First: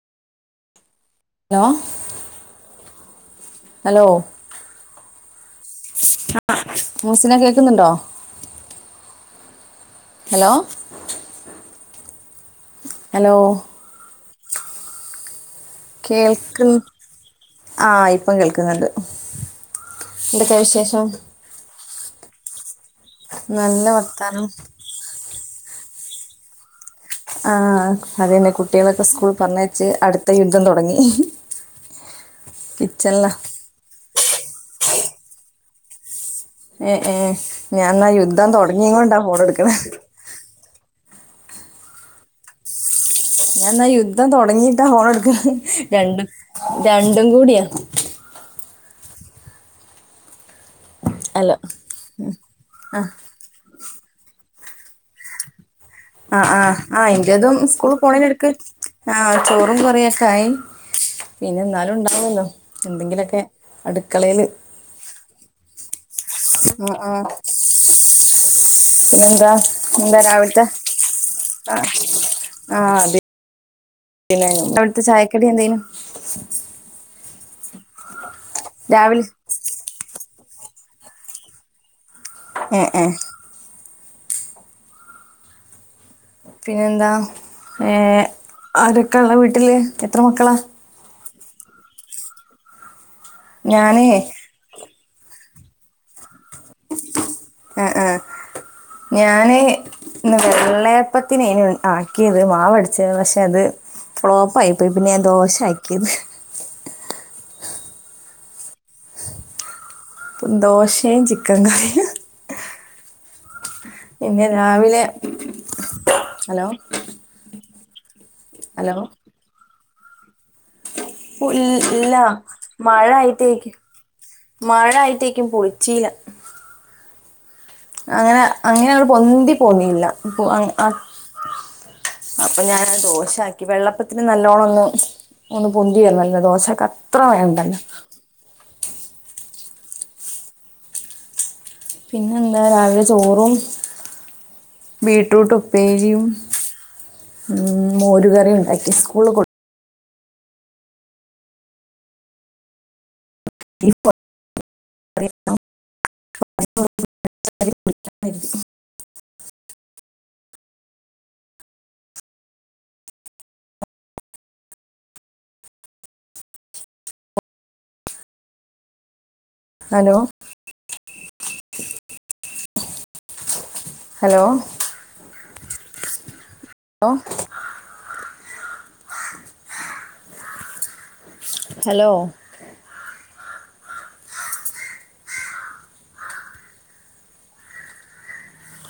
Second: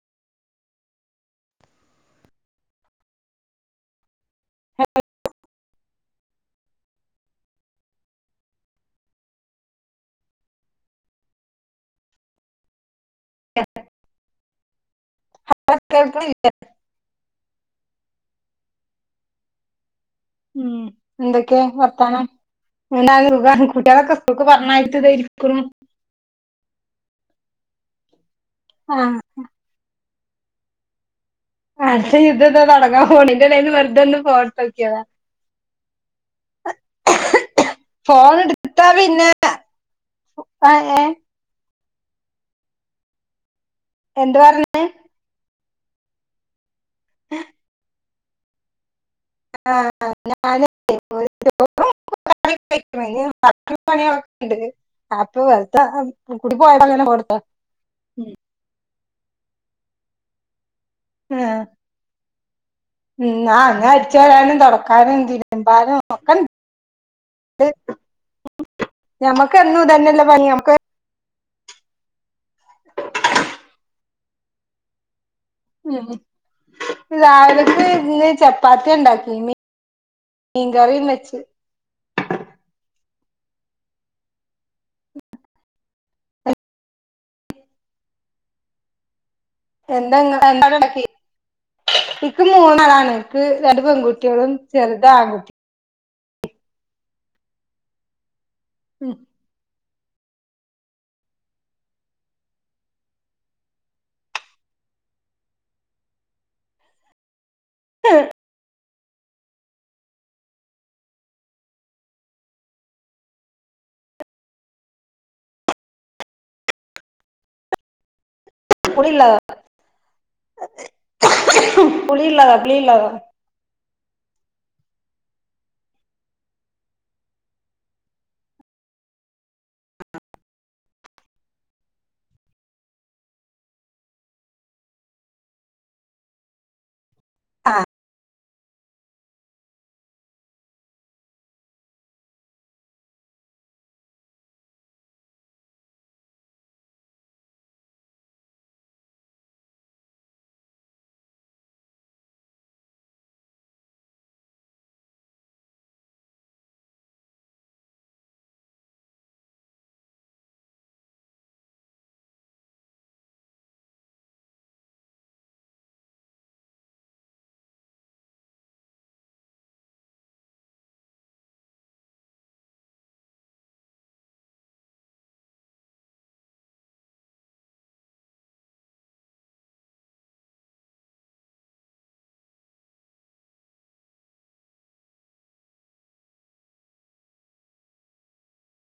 Hello hello ആഹ് മൂസിന കേക്കുന്നുണ്ടോ ഹലോ ഹലോ കേൾക്കണില്ലേ കേൾക്ക് ആഹ് ഇപ്പം കേൾക്കുന്നുണ്ട് എന്തൊക്കെയാ ഉം വിശേഷം എന്തൊക്കെ വർത്താനം നല്ല കുട്ടിയാളൊക്കെ സ്കൂൾക്ക് വർത്താനം പറഞ്ഞ ഇതായിരിക്ക്ണു ആഹ് അതന്നെ കുട്ടികളൊക്കെ ആഹ് സ്കൂൾ പറഞ്ഞയച്ച് അടുത്ത യുദ്ധം തുടങ്ങി അടുത്ത യുദ്ധന്ത തുടങ്ങാൻ പോണ് കിച്ചണിലാ അതിൻ്റെ ഇടയിൽ വെറുതോന്ന് ഫോണെടുത്ത് നോക്കിയതാ ഏ ഏ ഞാൻ എന്നാ യുദ്ധം എടുത്താ തുടങ്ങിയങ്ങൊണ്ടാ പിന്നെ ഫോൺ എടുക്ക്ണ [unintelligible] ഞാൻ എന്നാ യുദ്ധം എന്ത് പറഞ്ഞ് തുടങ്ങിട്ടാ ഫോൺ എടുക്ക രണ്ടും രണ്ടും കൂടിയാ ഹലോ [unintelligible] ആ [unintelligible] [unintelligible] ആഹ് പോയപ്പോ അങ്ങനെ ആഹ് ഫോൺ എടുത്തതാ എൻ്റേതും സ്കൂൾ പോണേ എടുക്ക് ആഹ് ചോറും കറിയൊക്കായി പിന്നെ ആഹ് എന്നാലും ഉണ്ടാവല്ലോ ഉം ആഹ് അങ്ങ അടിച്ച് വാരാനും തുടക്കാനും തിരുമ്പാനും ഒക്കെ ഇണ്ട് ഉം ഉം പിന്നെന്താ ഞമ്മക്ക് എന്നും എന്താ ഇതന്നെല്ലേ പണി രാവിൽത്തെ നമുക്ക് ആഹ് ആഹ് പിന്ന അവിടുത്തെ ചായക്കടി എന്തേനു രാവിലക്ക് ഇന്ന് ചപ്പാത്തി രാവിലെ ഉണ്ടാക്കീനി മീൻ കറിയും വെച്ച് ഏഹ് ഏഹ് പിന്നെന്താ ഏഹ് ആരൊക്കെള്ളെ വീട്ടില് എന്താ എത്ര മക്കളാ? എന്താണ് ഉണ്ടാക്കി ഇക്ക് മൂന്നാളാണ് നിക്ക് രണ്ട് ഞാനേ പെൺകുട്ടികളും ചെറുത് ആൺകുട്ടി ആഹ് ആഹ് ഉം ഞാന് ഇന്ന് വെള്ളയപ്പത്തിനേനി ആക്കിയത് മാവടിച്ചത് പക്ഷെ അത് ഫ്ലോപ്പ് ആയി പോയി. പിന്നെ ഞാൻ ദോശ ആക്കി. ഉം ദോശയും ചിക്കൻ കറിയും പിന്നെ രാവിലെ ഹലോ ഹലോ പുളിയൊള്ളതാ ഇ ഇല്ല പുളിയൊള്ളതാ മഴ പുളിയൊള്ളതാ മഴ ആയിത്തേക്കും പൊളിച്ചില. അങ്ങനെ അങ്ങനെയത് പൊന്തി പോന്നില്ല പൊ ആഹ് അപ്പൊ ഞാനത് ദോശ ആക്കി. വെള്ളപ്പത്തിന് നല്ലോണം ഒന്ന് ഒന്ന് പൊന്തി വരണല്ലോ ദോശൊക്ക അത്ര ആ വേണ്ടല്ലോ. പിന്നെന്താ രാവിലെ ചോറും ബീറ്റ്റൂട്ട് ഉപ്പേരിയും ഉം മോരുകറിയും ഉണ്ടാക്കി സ്കൂളില് [unintelligible] ഹലോ ഹലോ ഹലോ ഹലോ